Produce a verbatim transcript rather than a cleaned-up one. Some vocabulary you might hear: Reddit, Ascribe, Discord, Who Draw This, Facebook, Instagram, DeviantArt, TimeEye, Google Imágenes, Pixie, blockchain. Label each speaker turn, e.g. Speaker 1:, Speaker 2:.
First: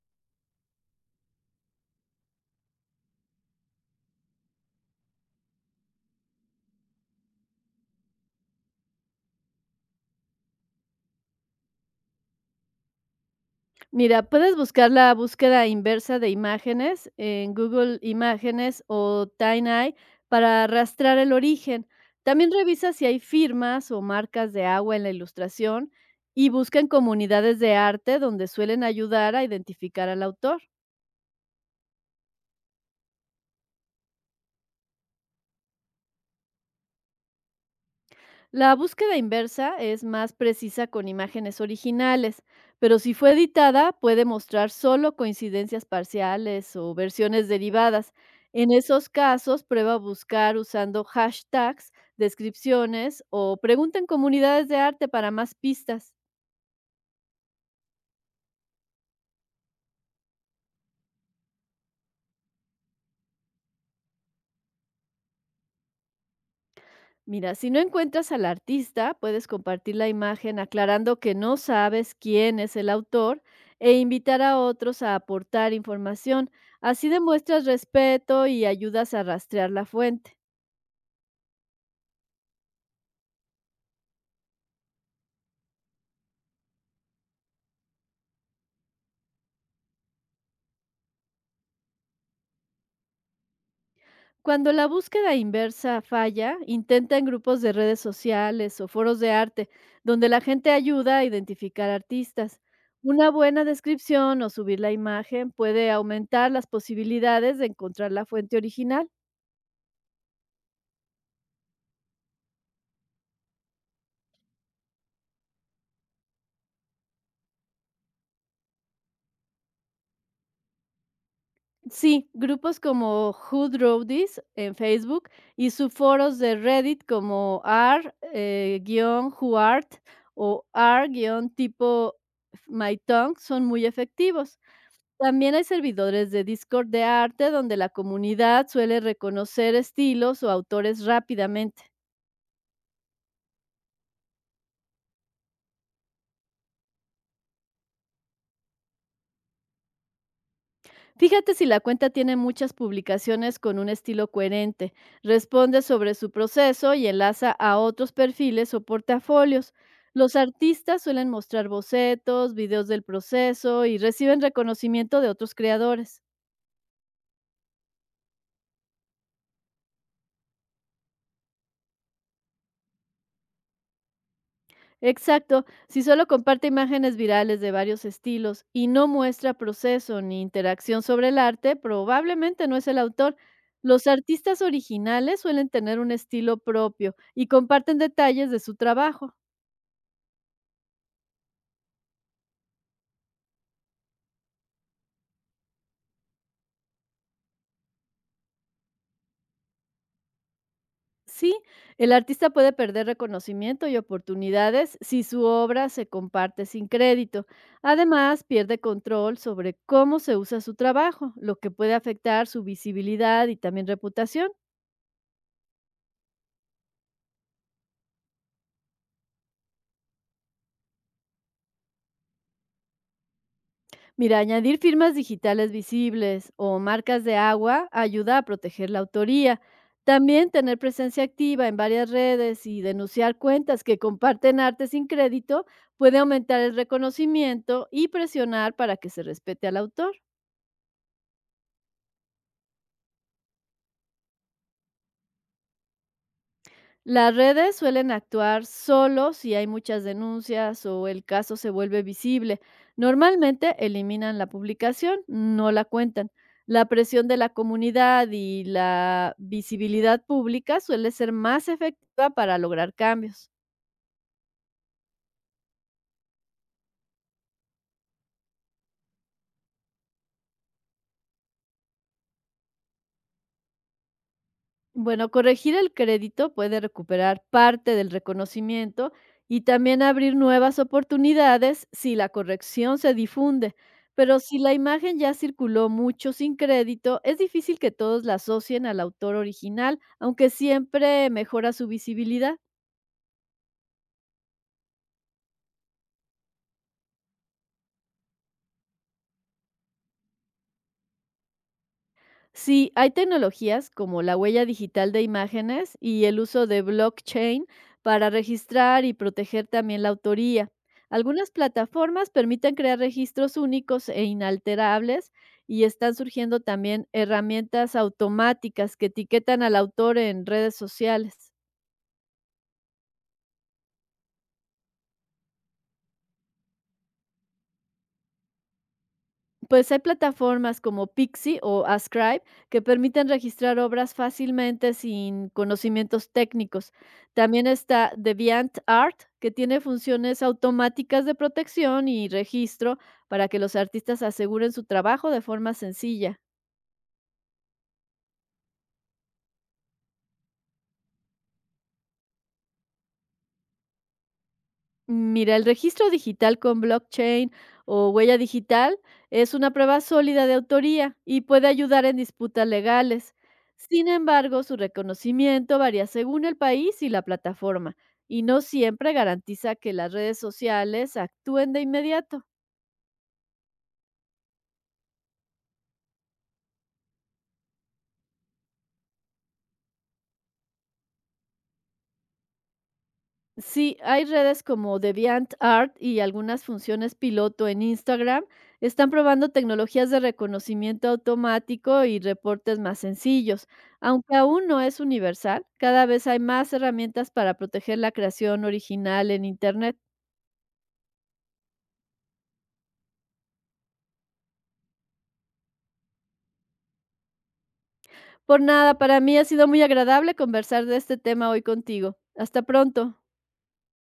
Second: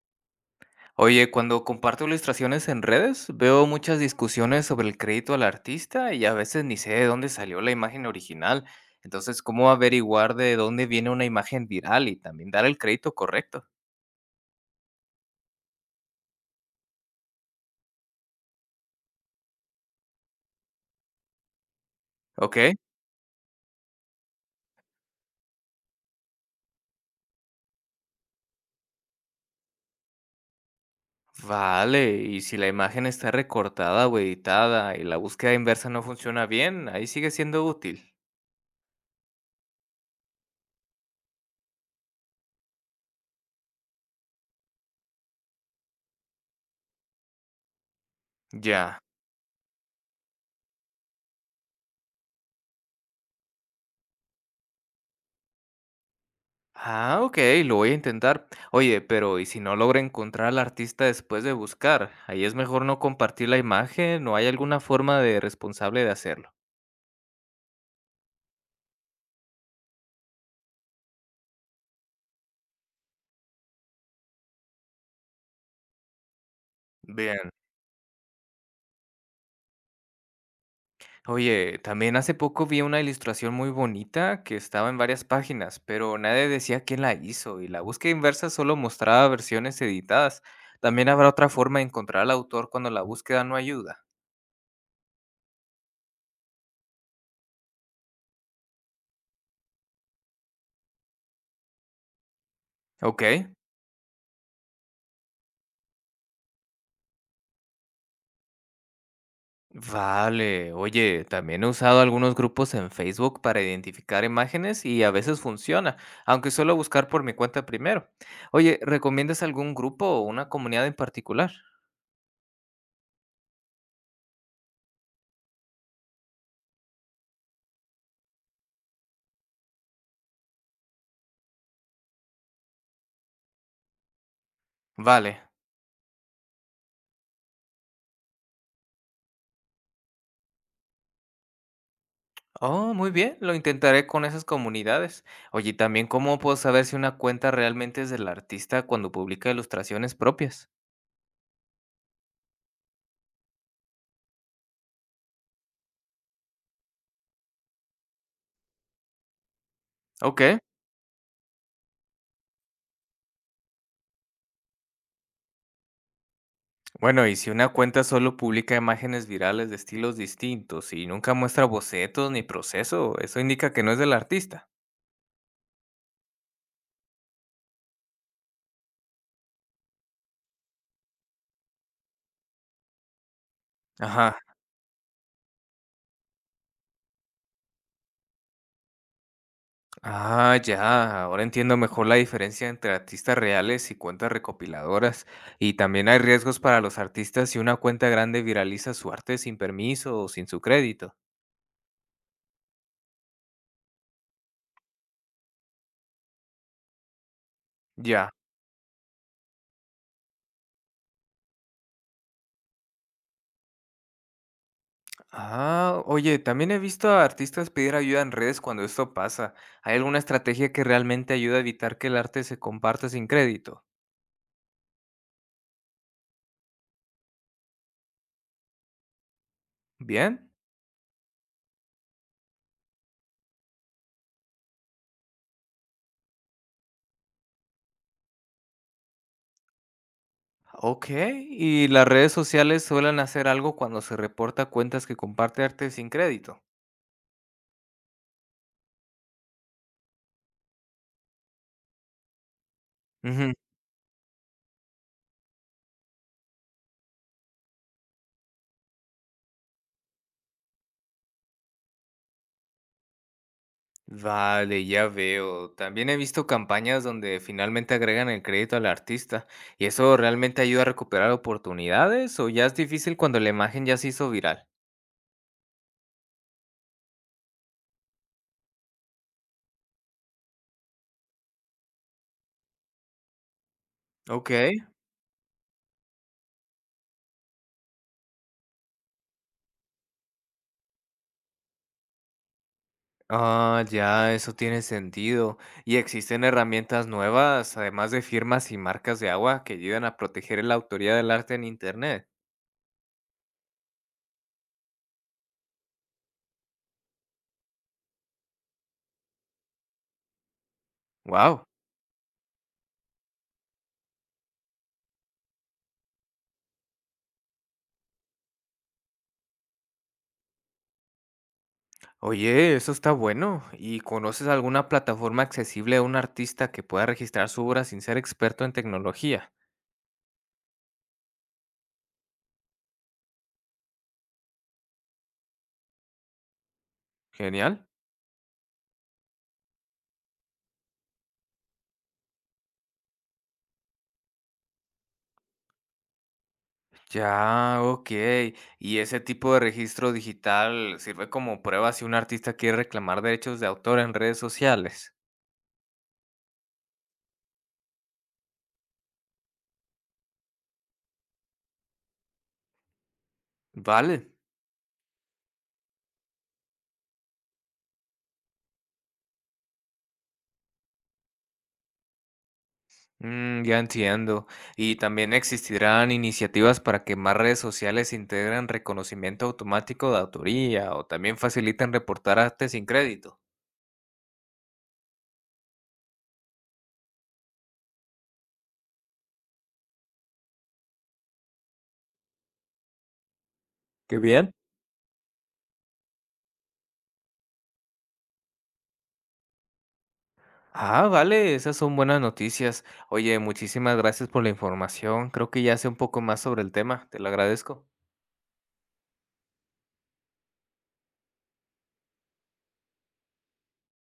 Speaker 1: Oye, cuando comparto ilustraciones en redes, veo muchas discusiones sobre el crédito al artista y a veces ni sé de dónde salió la imagen original. Entonces, ¿cómo averiguar de dónde viene una imagen viral y también dar el crédito correcto?
Speaker 2: Mira, puedes buscar la búsqueda inversa de imágenes en Google Imágenes o TimeEye para rastrear el origen. También
Speaker 1: Ok,
Speaker 2: revisa si hay firmas o marcas de agua en la ilustración y busca en comunidades de arte donde suelen ayudar a identificar al autor.
Speaker 1: vale. Y si la imagen está recortada o editada y la búsqueda inversa no funciona bien, ahí sigue siendo útil.
Speaker 2: La búsqueda inversa es más precisa con imágenes originales, pero si fue editada puede mostrar solo coincidencias parciales o versiones derivadas. En
Speaker 1: Ya.
Speaker 2: esos casos, prueba a buscar usando hashtags, descripciones o pregunta en comunidades de arte para más pistas.
Speaker 1: Ah, ok, lo voy a intentar. Oye, pero ¿y si no logro encontrar al artista después de buscar? Ahí es mejor no compartir la imagen, ¿no hay alguna forma de responsable de hacerlo?
Speaker 2: Mira, si no encuentras al artista, puedes compartir la imagen aclarando que no sabes quién es el autor e invitar a otros a aportar información. Así
Speaker 1: Bien.
Speaker 2: demuestras respeto y ayudas a rastrear la fuente.
Speaker 1: Oye, también hace poco vi una ilustración muy bonita que estaba en varias páginas, pero nadie decía quién la hizo y la búsqueda inversa solo mostraba versiones editadas. También habrá otra forma de encontrar al autor cuando la búsqueda no ayuda.
Speaker 2: Cuando la búsqueda inversa falla, intenta en grupos de redes sociales o foros de arte, donde la gente ayuda a identificar artistas. Una
Speaker 1: Ok.
Speaker 2: buena descripción o subir la imagen puede aumentar las posibilidades de encontrar la fuente original.
Speaker 1: Vale, oye, también he usado algunos grupos en Facebook para identificar imágenes y a veces funciona, aunque suelo buscar por mi cuenta primero. Oye, ¿recomiendas algún grupo o una comunidad en particular?
Speaker 2: Sí, grupos como Who Draw This en Facebook y subforos de Reddit como r eh, who art o r tipo my tongue son muy efectivos.
Speaker 1: Vale.
Speaker 2: También hay servidores de Discord de arte donde la comunidad suele reconocer estilos o autores rápidamente.
Speaker 1: Oh, muy bien, lo intentaré con esas comunidades. Oye, ¿y también cómo puedo saber si una cuenta realmente es del artista cuando publica ilustraciones propias?
Speaker 2: Fíjate si la cuenta tiene muchas publicaciones con un estilo coherente, responde sobre su proceso y enlaza a otros perfiles o portafolios. Los
Speaker 1: Ok.
Speaker 2: artistas suelen mostrar bocetos, videos del proceso y reciben reconocimiento de otros creadores.
Speaker 1: Bueno, y si una cuenta solo publica imágenes virales de estilos distintos y nunca muestra bocetos ni proceso, eso indica que no es del artista.
Speaker 2: Exacto, si solo comparte imágenes virales de varios estilos y no muestra proceso ni interacción sobre el arte, probablemente no es el autor. Los
Speaker 1: Ajá.
Speaker 2: artistas originales suelen tener un estilo propio y comparten detalles de su trabajo.
Speaker 1: Ah, ya. Ahora entiendo mejor la diferencia entre artistas reales y cuentas recopiladoras. Y también hay riesgos para los artistas si una cuenta grande viraliza su arte sin permiso o sin su crédito.
Speaker 2: Sí, el artista puede perder reconocimiento y oportunidades si su obra se comparte sin crédito.
Speaker 1: Ya.
Speaker 2: Además, pierde control sobre cómo se usa su trabajo, lo que puede afectar su visibilidad y también reputación.
Speaker 1: Ah, oye, también he visto a artistas pedir ayuda en redes cuando esto pasa. ¿Hay alguna estrategia que realmente ayuda a evitar que el arte se comparta sin crédito?
Speaker 2: Mira, añadir firmas digitales visibles o marcas de agua ayuda a proteger la autoría.
Speaker 1: Bien.
Speaker 2: También tener presencia activa en varias redes y denunciar cuentas que comparten arte sin crédito puede aumentar el reconocimiento y presionar para que se respete al autor.
Speaker 1: Ok. ¿Y las redes sociales suelen hacer algo cuando se reporta cuentas que comparte arte sin crédito?
Speaker 2: Las redes suelen actuar solo si hay muchas denuncias o el caso se vuelve visible. Normalmente eliminan la publicación, no la cuentan. La presión de la comunidad y la visibilidad pública suele ser más efectiva para lograr cambios.
Speaker 1: Vale, ya veo. También he visto campañas donde finalmente agregan el crédito al artista. ¿Y eso realmente ayuda a recuperar oportunidades o ya es difícil cuando la imagen ya se hizo viral?
Speaker 2: Bueno, corregir el crédito puede recuperar parte del reconocimiento y también abrir nuevas oportunidades si la corrección se difunde. Pero
Speaker 1: Ok.
Speaker 2: si la imagen ya circuló mucho sin crédito, es difícil que todos la asocien al autor original, aunque siempre mejora su visibilidad.
Speaker 1: Ah, ya, eso tiene sentido. ¿Y existen herramientas nuevas, además de firmas y marcas de agua, que ayudan a proteger la autoría del arte en Internet?
Speaker 2: Sí, hay tecnologías como la huella digital de imágenes y el uso de blockchain para registrar y proteger también la autoría. Algunas
Speaker 1: Wow.
Speaker 2: plataformas permiten crear registros únicos e inalterables y están surgiendo también herramientas automáticas que etiquetan al autor en redes sociales.
Speaker 1: Oye, eso está bueno. ¿Y conoces alguna plataforma accesible a un artista que pueda registrar su obra sin ser experto en tecnología?
Speaker 2: Pues hay plataformas como Pixie o Ascribe que permiten registrar obras fácilmente sin conocimientos técnicos. También
Speaker 1: Genial.
Speaker 2: está DeviantArt, que tiene funciones automáticas de protección y registro para que los artistas aseguren su trabajo de forma sencilla.
Speaker 1: Ya, okey. Y ese tipo de registro digital sirve como prueba si un artista quiere reclamar derechos de autor en redes sociales.
Speaker 2: Mira, el registro digital con blockchain o huella digital es una prueba sólida de autoría y puede ayudar en disputas legales. Sin
Speaker 1: Vale.
Speaker 2: embargo, su reconocimiento varía según el país y la plataforma, y no siempre garantiza que las redes sociales actúen de inmediato.
Speaker 1: Mm, ya entiendo. ¿Y también existirán iniciativas para que más redes sociales integren reconocimiento automático de autoría o también faciliten reportar arte sin crédito?
Speaker 2: Sí, hay redes como DeviantArt y algunas funciones piloto en Instagram. Están probando tecnologías de reconocimiento automático y reportes más sencillos.
Speaker 1: Qué
Speaker 2: Aunque
Speaker 1: bien.
Speaker 2: aún no es universal, cada vez hay más herramientas para proteger la creación original en Internet.
Speaker 1: Ah, vale, esas son buenas noticias. Oye, muchísimas gracias por la información. Creo que ya sé un poco más sobre el tema. Te lo agradezco.
Speaker 2: Por nada, para mí ha sido muy agradable conversar de este tema hoy contigo. Hasta pronto.